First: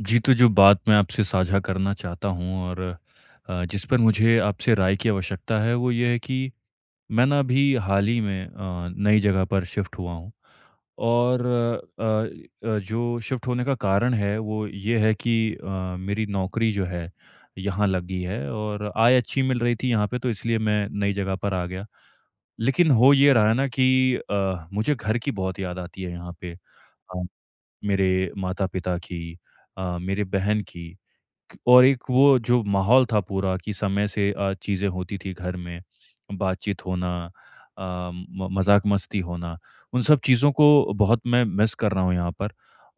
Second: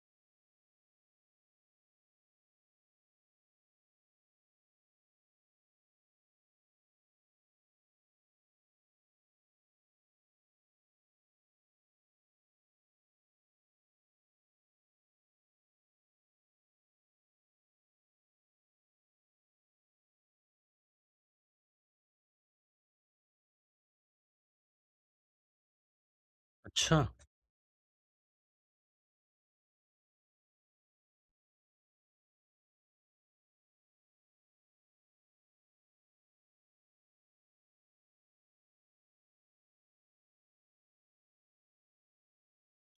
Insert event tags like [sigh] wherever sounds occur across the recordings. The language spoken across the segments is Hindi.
जी, तो जो बात मैं आपसे साझा करना चाहता हूँ और जिस पर मुझे आपसे राय की आवश्यकता है, वो ये है कि मैं ना अभी हाल ही में नई जगह पर शिफ्ट हुआ हूँ और जो शिफ्ट होने का कारण है, वो ये है कि मेरी नौकरी जो है, यहाँ लगी है और आय अच्छी मिल रही थी यहाँ पे, तो इसलिए मैं नई जगह पर आ गया। लेकिन हो ये रहा है ना कि मुझे घर की बहुत याद आती है यहाँ पे। अच्छा। अ, मेरे माता-पिता की, मेरे बहन की और एक वो जो माहौल था पूरा कि समय से चीज़ें होती थी घर में, बातचीत होना, अ, म मज़ाक-मस्ती होना, उन सब चीज़ों को बहुत मैं मिस कर रहा हूँ यहाँ पर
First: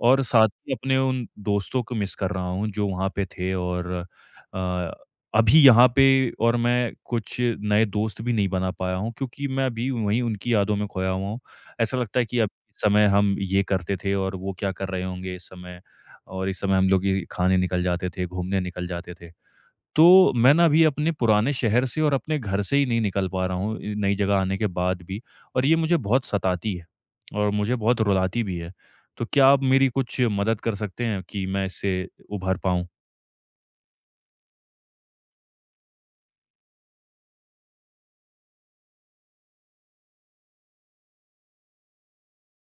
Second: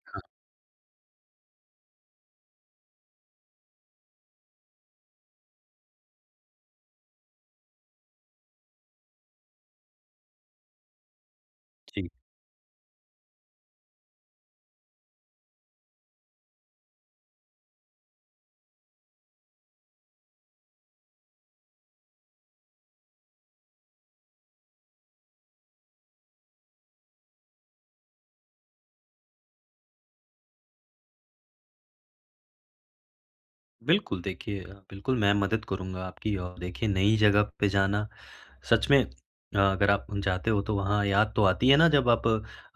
और साथ ही अपने उन दोस्तों को मिस कर रहा हूँ जो वहाँ पे थे और अ, अभी यहाँ पे, और मैं कुछ नए दोस्त भी नहीं बना पाया हूँ क्योंकि मैं अभी वहीं उनकी यादों में खोया हुआ हूँ। ऐसा जी। लगता है कि अब इस समय हम ये करते थे और वो क्या कर रहे होंगे इस समय। और इस समय हम लोग ये खाने निकल जाते थे, घूमने निकल जाते थे। तो मैं ना अभी अपने पुराने शहर से और अपने घर से ही नहीं निकल पा रहा हूँ इ नई जगह आने के बाद भी, और ये मुझे बहुत सताती है और मुझे बहुत रुलाती भी है। तो क्या आप मेरी कुछ मदद कर सकते हैं कि मैं इससे उभर पाऊँ? बिल्कुल, देखिए बिल्कुल मैं मदद करूँगा आपकी। और देखिए नई जगह पे जाना सच में, अगर आप जाते हो तो वहाँ याद तो आती है ना, जब आप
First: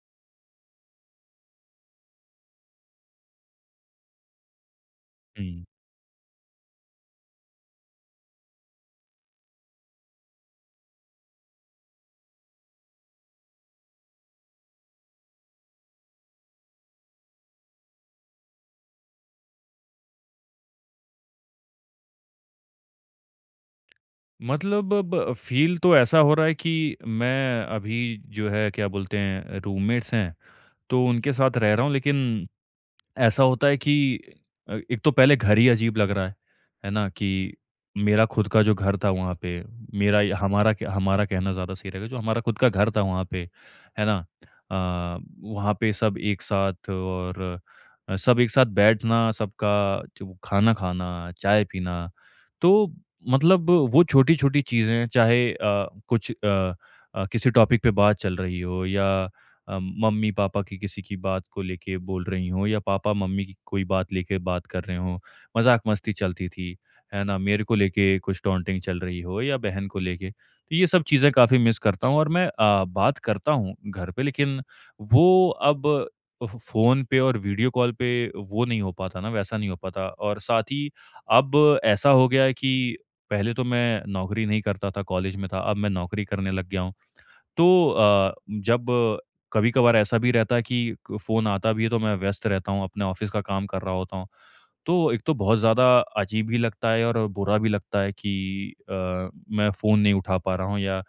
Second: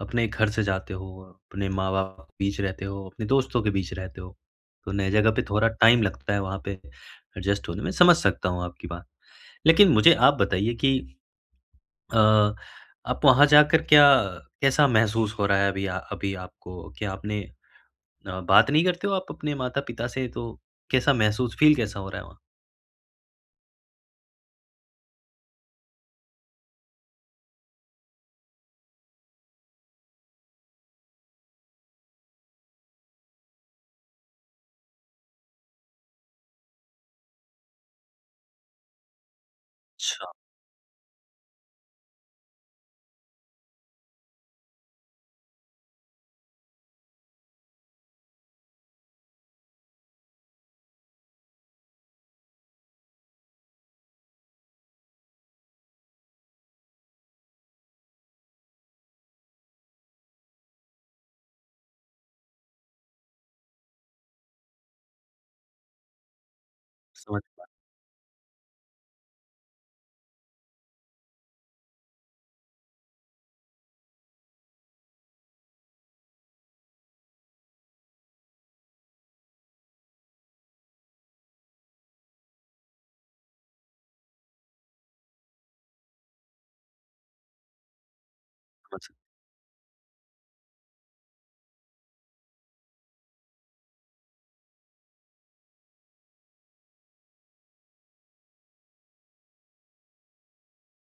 अपने घर से जाते हो, अपने माँ-बाप के बीच रहते हो, अपने दोस्तों के बीच रहते हो, तो नई जगह पे हुँ। थोड़ा टाइम लगता है वहाँ पे एडजस्ट होने में। समझ सकता हूँ आपकी बात। लेकिन मुझे आप बताइए कि अ, आप वहाँ जाकर क्या, कैसा महसूस हो रहा है अभी, अभी आपको? क्या आपने बात नहीं करते हो आप अपने माता-पिता से? तो कैसा महसूस, फ़ील कैसा हो रहा है वहाँ? मतलब ब फ़ील तो ऐसा हो रहा है कि मैं अभी, जो है क्या बोलते हैं रूममेट्स हैं, तो उनके साथ रह रहा हूँ लेकिन ऐसा होता है कि एक तो पहले घर ही अजीब लग रहा है ना? कि मेरा खुद का जो घर था वहाँ पे, मेरा अच्छा। या हमारा कहना ज़्यादा सही रहेगा, जो हमारा खुद का घर था वहाँ पे, है ना? अ, वहाँ पे सब एक साथ और सब एक साथ बैठना, सबका जो खाना खाना, चाय पीना, तो मतलब वो छोटी-छोटी चीज़ें, चाहे किसी टॉपिक पे बात चल रही हो या मम्मी पापा की किसी की बात को लेके बोल रही हों या पापा मम्मी की कोई बात लेके बात कर रहे हों, मज़ाक मस्ती चलती थी, है ना? समझ मेरे को लेके कुछ टॉन्टिंग चल रही हो या बहन को लेके, तो ये सब चीज़ें काफ़ी मिस करता हूँ और मैं बात करता हूँ घर पे, लेकिन वो अब फ़ फ़ोन पे और वीडियो कॉल पे वो नहीं हो पाता ना, वैसा नहीं हो पाता, और साथ ही अब ऐसा हो गया है कि पहले तो मैं नौकरी नहीं करता था, कॉलेज में था, अब मैं नौकरी करने लग गया हूँ। तो जब कभी-कभार ऐसा भी रहता है कि क फ़ोन आता भी है तो मैं व्यस्त रहता हूँ, अपने ऑफ़िस का काम कर रहा होता हूँ। तो एक तो बहुत ज़्यादा अजीब भी लगता है और बुरा भी लगता है कि मैं फ़ोन नहीं उठा पा रहा हूँ, या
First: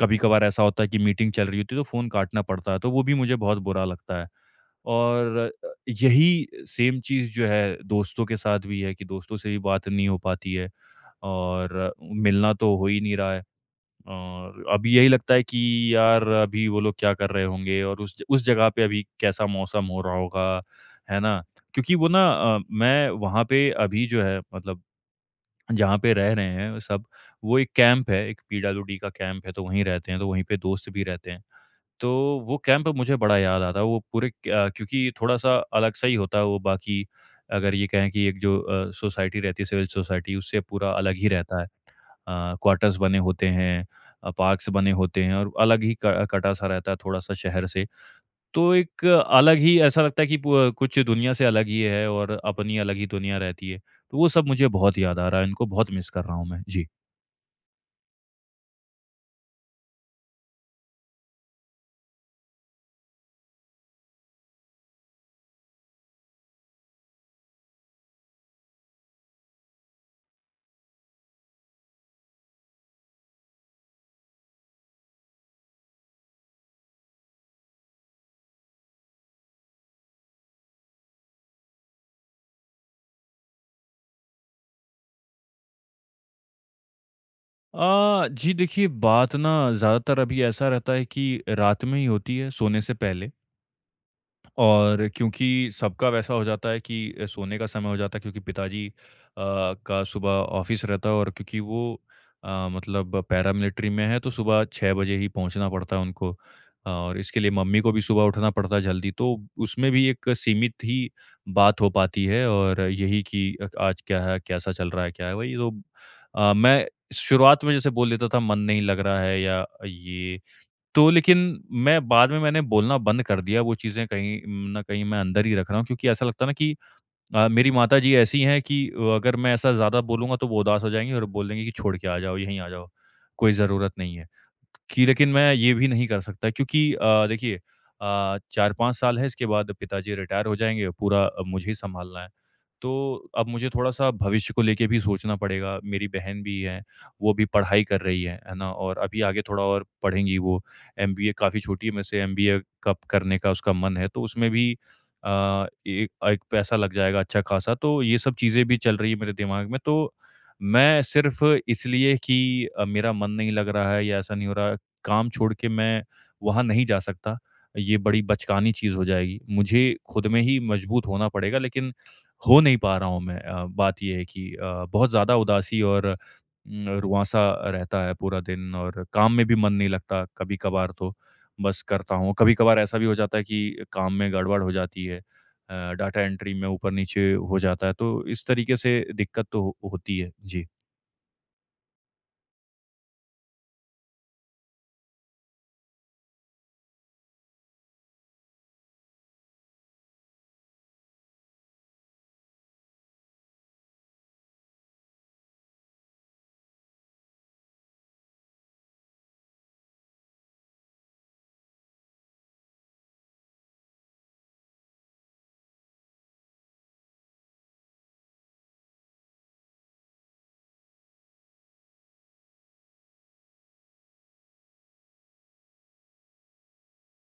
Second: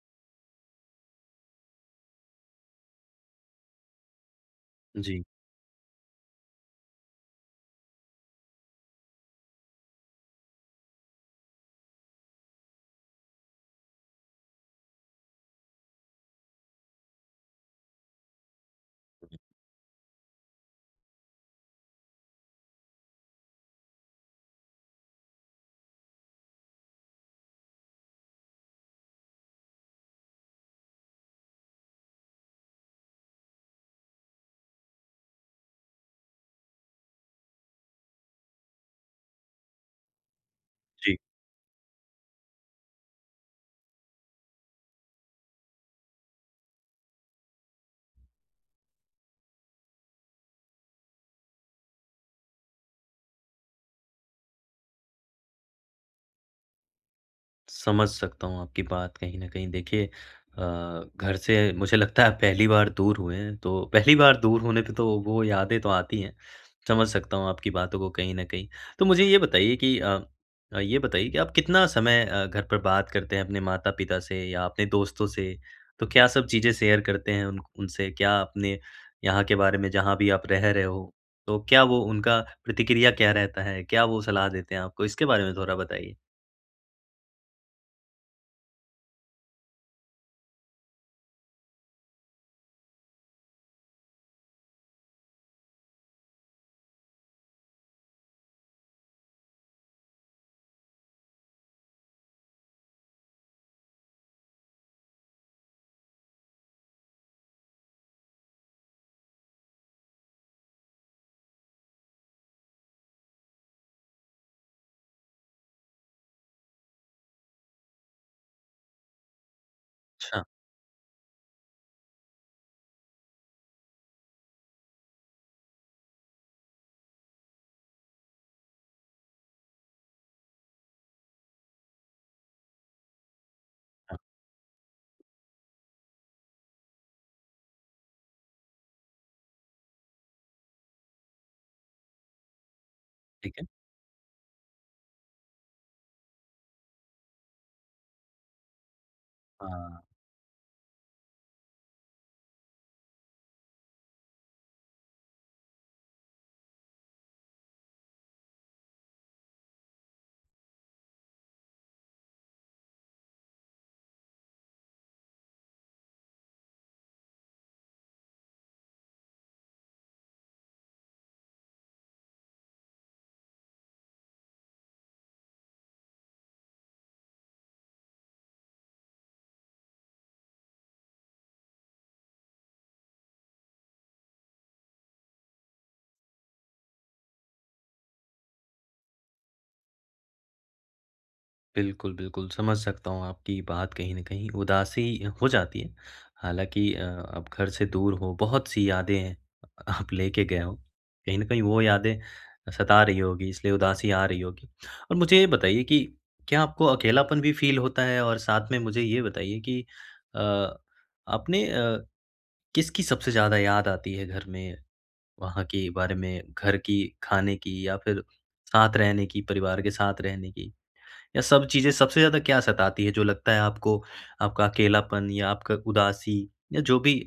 कभी-कभार ऐसा होता है कि मीटिंग चल रही होती है तो फ़ोन काटना पड़ता है, तो वो भी मुझे बहुत बुरा लगता है। जी। और अ, यही सेम चीज़ जो है दोस्तों के साथ भी है कि दोस्तों से भी बात नहीं हो पाती है और मिलना तो हो ही नहीं रहा है। और अभी यही लगता है कि यार अभी वो लोग क्या कर रहे होंगे और उस जगह पे अभी कैसा मौसम हो रहा होगा, है ना? क्योंकि वो ना, मैं वहाँ पे अभी जो है मतलब जहाँ पे रह रहे हैं सब, वो एक कैंप है, एक पीडब्ल्यूडी का कैंप है तो वहीं रहते हैं, तो वहीं पे दोस्त भी रहते हैं। तो वो कैंप मुझे बड़ा याद आता है, वो पूरे क क्योंकि थोड़ा-सा अलग-सा ही होता है वो बाकी, अगर ये कहें कि एक जो सोसाइटी रहती है सिविल सोसाइटी उससे पूरा अलग जी। ही रहता है। क्वार्टर्स बने होते हैं, पार्क्स बने होते हैं और अलग ही कटा सा रहता है थोड़ा सा शहर से, तो एक अलग ही ऐसा लगता है कि कुछ दुनिया से अलग ही है और अपनी अलग ही दुनिया रहती है। तो वो सब मुझे बहुत याद आ रहा है, इनको बहुत मिस कर रहा हूँ मैं जी। समझ सकता हूँ आपकी बात कहीं न कहीं। देखिए घर से मुझे लगता है आप पहली बार दूर हुए हैं, तो पहली बार दूर होने पे तो वो यादें तो आती हैं। समझ सकता हूँ आपकी बातों को कहीं न कहीं। तो मुझे ये बताइए कि ये बताइए कि आप कितना समय घर पर बात करते हैं अपने माता-पिता से या अपने दोस्तों से? तो क्या सब चीज़ें शेयर करते हैं उन उनसे? क्या अपने यहाँ के बारे में जहाँ भी आप रह रहे हो, तो क्या वो उनका प्रतिक्रिया क्या रहता है? क्या वो सलाह देते हैं आपको? इसके बारे में थोड़ा बताइए। आ, जी देखिए बात ना ज़्यादातर अभी ऐसा रहता है कि रात में ही होती है सोने से पहले, और क्योंकि सबका वैसा हो जाता है कि सोने का समय हो जाता है क्योंकि पिताजी अ, का सुबह ऑफिस रहता है, और क्योंकि वो मतलब पैरामिलिट्री में है तो सुबह 6 बजे ही पहुंचना पड़ता है उनको, और इसके लिए मम्मी को भी सुबह उठना पड़ता है जल्दी, तो उसमें भी एक सीमित ही बात हो पाती है, और यही कि आज क्या है कैसा चल रहा है क्या है वही। तो मैं शुरुआत में जैसे बोल देता था मन नहीं लग रहा है या ये, अच्छा। तो लेकिन मैं बाद में मैंने बोलना बंद कर दिया, वो चीज़ें कहीं न कहीं मैं अंदर ही रख रहा हूँ, क्योंकि ऐसा लगता है ना कि मेरी माताजी ऐसी हैं कि अगर मैं ऐसा ज़्यादा बोलूँगा तो वो उदास हो जाएँगी और बोलेंगी कि छोड़ के आ जाओ, यहीं आ जाओ, कोई ज़रूरत नहीं हाँ। है। कि लेकिन मैं ये भी नहीं कर सकता क्योंकि देखिए, 4-5 साल है इसके बाद पिताजी रिटायर हो जाएँगे, पूरा अब मुझे ही सँभालना है। तो अब ठीक है। मुझे थोड़ा-सा भविष्य को लेके भी सोचना पड़ेगा, मेरी बहन भी है, वो भी पढ़ाई कर रही है ना? और अभी आगे थोड़ा और हाँ। पढ़ेंगी वो, एमबीए, काफ़ी छोटी है मेरे से, एमबीए कब करने का उसका मन है, तो उसमें भी एक एक पैसा लग जाएगा अच्छा खासा, तो ये सब चीज़ें भी चल रही है मेरे दिमाग में। तो मैं सिर्फ़ इसलिए कि मेरा मन नहीं लग रहा है या ऐसा नहीं हो रहा, काम छोड़ के मैं वहाँ नहीं जा सकता, ये बड़ी बचकानी चीज़ हो जाएगी। मुझे खुद में ही मजबूत होना पड़ेगा, लेकिन हो नहीं पा रहा हूँ मैं। बात ये है कि बहुत ज़्यादा उदासी और रुआँसा रहता है पूरा दिन, और काम में भी मन नहीं लगता कभी-कभार, तो बस करता हूँ। कभी-कभार ऐसा भी हो जाता है कि काम में गड़बड़ हो जाती है, डाटा एंट्री में ऊपर-नीचे हो जाता है, तो इस तरीके से दिक्कत तो हो होती है। जी। बिल्कुल, बिल्कुल, समझ सकता हूँ आपकी बात कहीं न कहीं, उदासी हो जाती है। हालाँकि आप घर से दूर हो, बहुत सी यादें हैं आप लेके गए हो। कहीं न कहीं वो यादें सता रही होगी, इसलिए उदासी आ रही होगी। और मुझे ये बताइए कि क्या आपको अकेलापन भी फ़ील होता है? और साथ में मुझे ये बताइए कि अ, आपने किसकी सबसे ज़्यादा याद आती है घर में, वहाँ के बारे में, घर की, खाने की या फिर साथ रहने की, परिवार के साथ रहने की? या सब चीज़ें, सबसे ज़्यादा क्या सताती है, जो लगता है आपको, आपका अकेलापन या आपका उदासी या जो भी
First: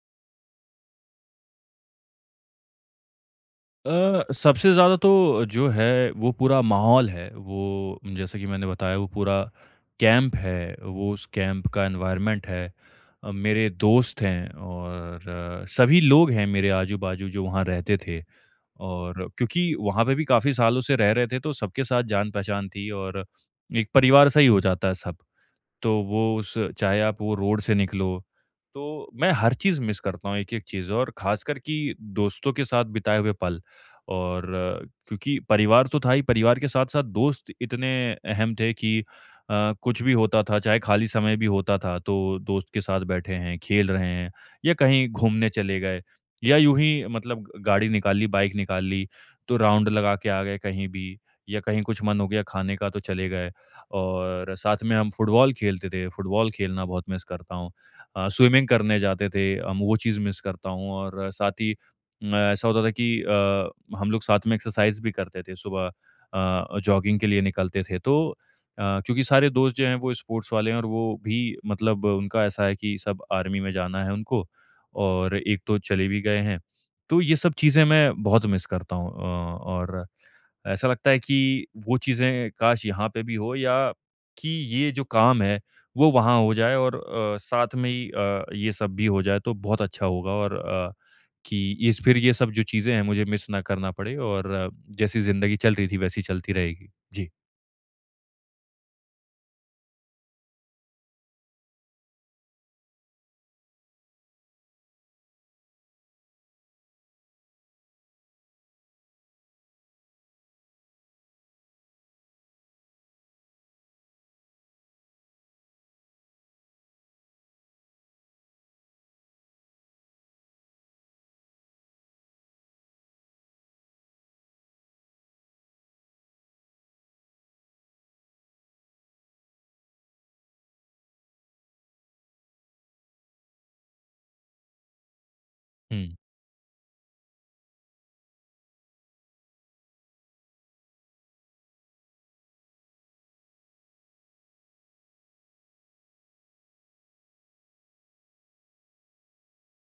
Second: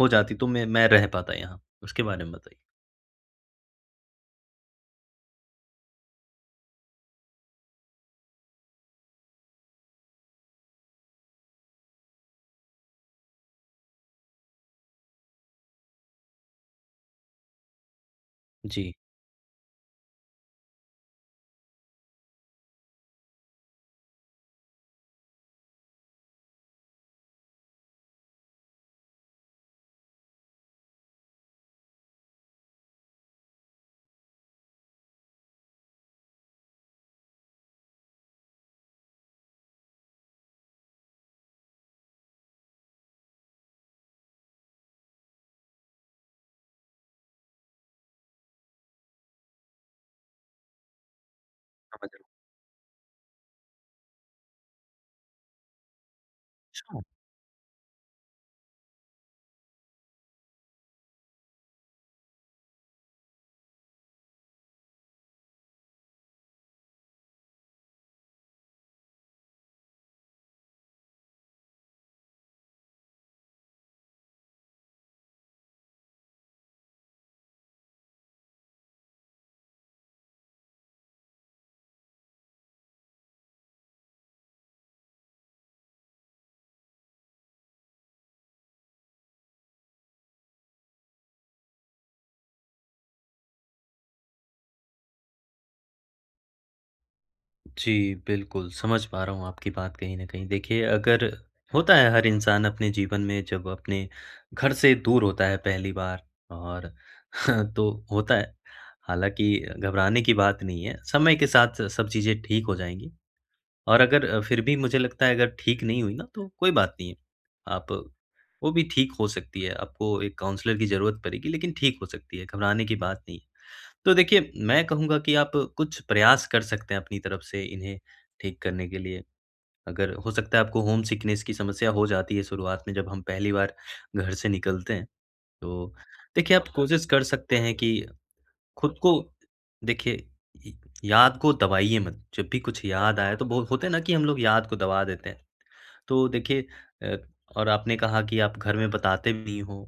हो जाती तो मैं रह पाता यहाँ? उसके बारे में बताइए। सबसे ज़्यादा तो जो है वो पूरा माहौल है, वो जैसे कि मैंने बताया वो पूरा कैंप है, वो उस कैंप का एनवायरनमेंट है। मेरे दोस्त हैं और सभी लोग हैं मेरे आजू-बाजू जो वहाँ रहते थे, जी। और क्योंकि वहाँ पे भी काफ़ी सालों से रह रहे थे तो सबके साथ जान-पहचान थी, और एक परिवार सा ही हो जाता है सब। तो वो उस चाहे आप वो रोड से निकलो, तो मैं हर चीज़ मिस करता हूँ, एक-एक चीज़, और ख़ासकर कि दोस्तों के साथ बिताए हुए पल। और क्योंकि परिवार तो था ही, परिवार के साथ-साथ दोस्त इतने अहम थे कि कुछ भी होता था, चाहे खाली समय भी होता था, तो दोस्त के साथ बैठे हैं, खेल रहे हैं, या कहीं घूमने चले गए, या यूँ ही मतलब गाड़ी निकाल ली, बाइक निकाल ली, तो राउंड लगा के आ गए कहीं भी, या कहीं कुछ समझ मन रहा हो गया खाने का तो चले गए। और साथ में हम फुटबॉल खेलते थे, फुटबॉल खेलना हूँ। बहुत अच्छा। मिस करता हूँ। स्विमिंग करने जाते थे हम, वो चीज़ मिस करता हूँ। और साथ ही ऐसा होता था कि हम लोग साथ में एक्सरसाइज़ भी करते थे सुबह, जॉगिंग के लिए निकलते थे। तो क्योंकि सारे दोस्त जो हैं वो स्पोर्ट्स वाले हैं, और वो भी मतलब उनका ऐसा है कि सब आर्मी में जाना है उनको, और एक तो चले भी गए हैं। तो ये सब चीज़ें मैं बहुत मिस करता हूँ, और ऐसा लगता है कि वो चीज़ें काश यहाँ पे भी हो, या कि ये जो काम है वो वहाँ हो जाए, और साथ में ही ये सब भी हो जाए तो बहुत अच्छा होगा। और कि इस फिर ये सब जो चीज़ें हैं मुझे मिस ना करना पड़े, और जैसी ज़िंदगी चल रही थी वैसी चलती रहेगी। जी। जी, बिल्कुल समझ पा रहा हूँ आपकी बात कहीं न कहीं। देखिए अगर होता है हर इंसान अपने जीवन में जब अपने घर से दूर होता है पहली बार और [laughs] तो होता है। हालाँकि घबराने की बात नहीं है, समय के साथ सब चीज़ें ठीक हो जाएँगी। और अगर फिर भी मुझे लगता है अगर ठीक नहीं हुई ना तो कोई बात नहीं है। आप, वो भी ठीक हो सकती है, आपको एक काउंसलर की ज़रूरत पड़ेगी लेकिन ठीक हो सकती है, घबराने की बात नहीं है। तो देखिए मैं कहूँगा कि आप कुछ प्रयास कर सकते हैं अपनी तरफ से इन्हें ठीक करने के लिए। अगर हो सकता है आपको होम सिकनेस की समस्या हो जाती है शुरुआत में, जब हम पहली बार घर से निकलते हैं, तो हुँ, देखिए आप कोशिश कर सकते हैं कि खुद को, देखिए य याद को दबाइए मत। जब भी कुछ याद आए, तो बहुत होता है ना कि हम लोग याद को दबा देते हैं। तो देखिए, अ, और आपने कहा कि आप घर में बताते भी नहीं हो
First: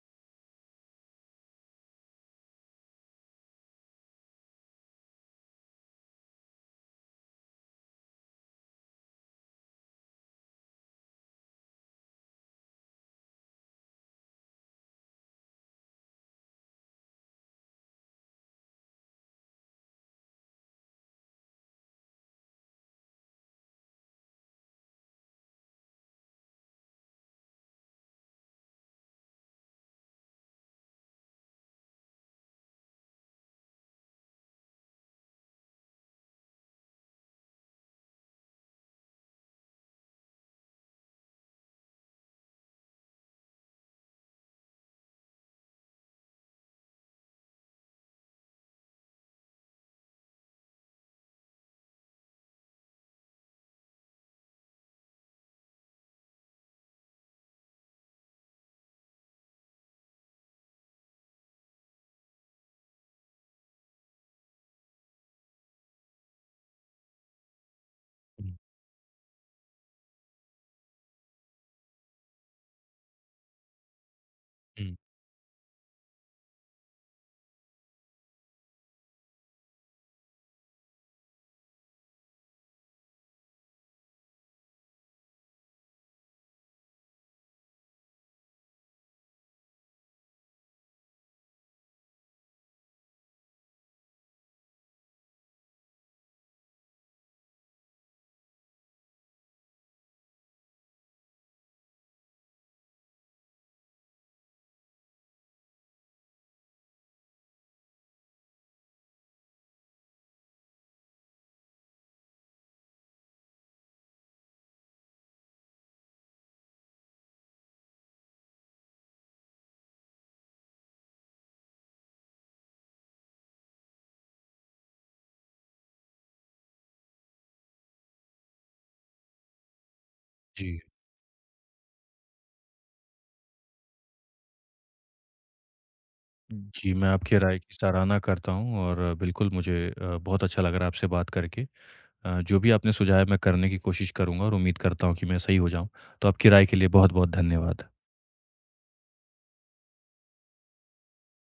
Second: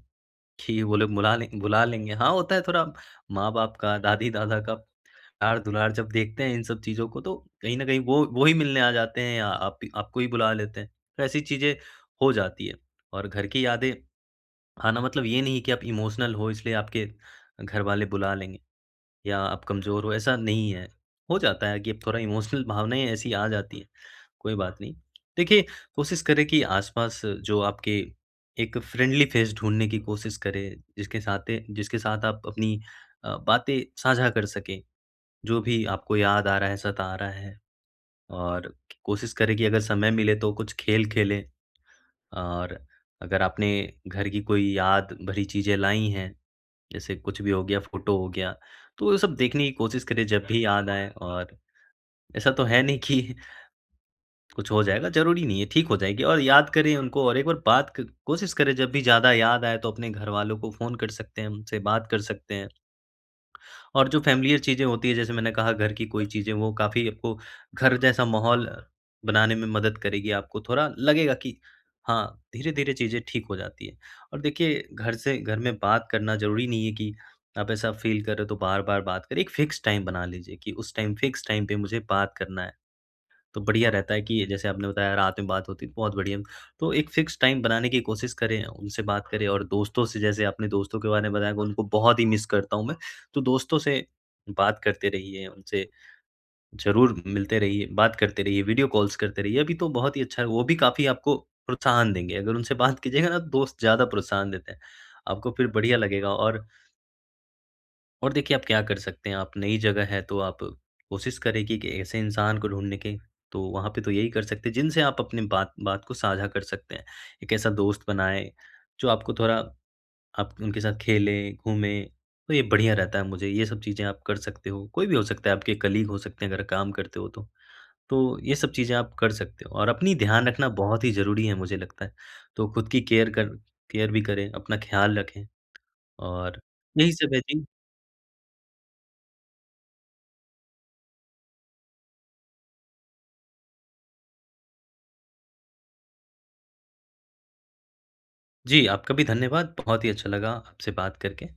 कि वो लोग बुला लेंगे। हाँ, होता है थोड़ा माँ-बाप का, दादी-दादा का प्यार-दुलार, जब देखते हैं इन सब चीज़ों को तो कहीं न कहीं वो ही मिलने आ जाते हैं या आप, आपको ही बुला लेते हैं। तो ऐसी चीज़ें हो जाती है। और घर की यादें आना मतलब ये नहीं कि आप इमोशनल हो इसलिए आपके घर वाले बुला लेंगे। या आप कमज़ोर हो, ऐसा नहीं है। हो जाता है कि अब थोड़ा इमोशनल भावनाएँ ऐसी आ जाती हैं, कोई बात नहीं। देखिए, कोशिश करें कि आस-पास जो आपके, एक फ्रेंडली फेस ढूँढने की कोशिश करें, जिसके साथ आप अपनी बातें साझा कर सकें, जो भी आपको याद आ रहा है, सता आ रहा है। और कोशिश करें कि अगर समय मिले तो कुछ खेल खेलें। और अगर आपने घर की कोई याद भरी चीज़ें लाई हैं, जैसे कुछ भी हो गया, फ़ोटो हो गया, तो ये सब देखने की कोशिश करें जब भी याद आए। और ऐसा तो है नहीं कि [laughs] कुछ हो जाएगा, ज़रूरी नहीं है, ठीक हो जाएगी। और याद करें उनको और एक बार बात, क कोशिश करें जब भी ज़्यादा याद आए, तो अपने घरवालों को फ़ोन कर सकते हैं, उनसे बात कर सकते हैं। और जो फ़ैमिलियर चीज़ें होती हैं, जैसे मैंने कहा घर की कोई चीज़ें, वो काफ़ी आपको घर जैसा हुँ, माहौल बनाने में मदद करेगी। आपको थोड़ा लगेगा कि हाँ, धीरे-धीरे चीज़ें ठीक हो जाती हैं। और देखिए हुँ। घर से, घर में बात करना ज़रूरी नहीं है कि आप ऐसा फ़ील कर रहे हो तो बार-बार बात करें। एक फ़िक्स टाइम बना लीजिए कि उस टाइम, फ़िक्स टाइम पे मुझे बात करना है। तो बढ़िया रहता है कि जैसे आपने बताया रात में बात होती है, बहुत बढ़िया। तो एक फ़िक्स टाइम बनाने की कोशिश करें, उनसे बात करें। और दोस्तों से, जैसे आपने दोस्तों के बारे में बताया कि उनको बहुत ही मिस करता हूँ मैं। तो दोस्तों से बात करते रहिए, उनसे ज़रूर मिलते रहिए, बात करते रहिए, वीडियो कॉल्स करते रहिए। अभी तो बहुत ही अच्छा है, वो भी काफ़ी आपको प्रोत्साहन देंगे। अगर उनसे बात कीजिएगा ना, तो दोस्त ज़्यादा प्रोत्साहन देते हैं। आपको फिर बढ़िया लगेगा। और देखिए आप क्या कर सकते हैं, आप नई जगह है तो आप कोशिश करेंगे कि ऐसे इंसान को ढूँढने के, तो वहाँ पे तो यही कर सकते हैं, जिनसे आप अपनी बात बात को साझा कर सकते हैं। एक ऐसा दोस्त बनाएँ जो आपको थोड़ा, आप उनके साथ खेलें, घूमें, तो ये बढ़िया रहता है। मुझे ये सब चीज़ें आप कर सकते हो। कोई भी हो सकता है, आपके कलीग हो सकते हैं अगर काम करते हो तो। तो ये सब चीज़ें आप कर सकते हो और अपनी ध्यान रखना जी। बहुत ही ज़रूरी है मुझे लगता है। तो खुद की केयर कर केयर भी करें, अपना ख़्याल रखें और जी, मैं यही सब आपकी है राय जी। की सराहना करता हूँ और बिल्कुल मुझे बहुत अच्छा लग रहा है आपसे बात करके। जो भी आपने सुझाया मैं करने की कोशिश करूँगा, और उम्मीद करता हूँ कि मैं सही हो जाऊँ। तो आपकी राय के लिए बहुत-बहुत धन्यवाद। जी, आपका भी धन्यवाद। बहुत ही अच्छा लगा आपसे बात करके।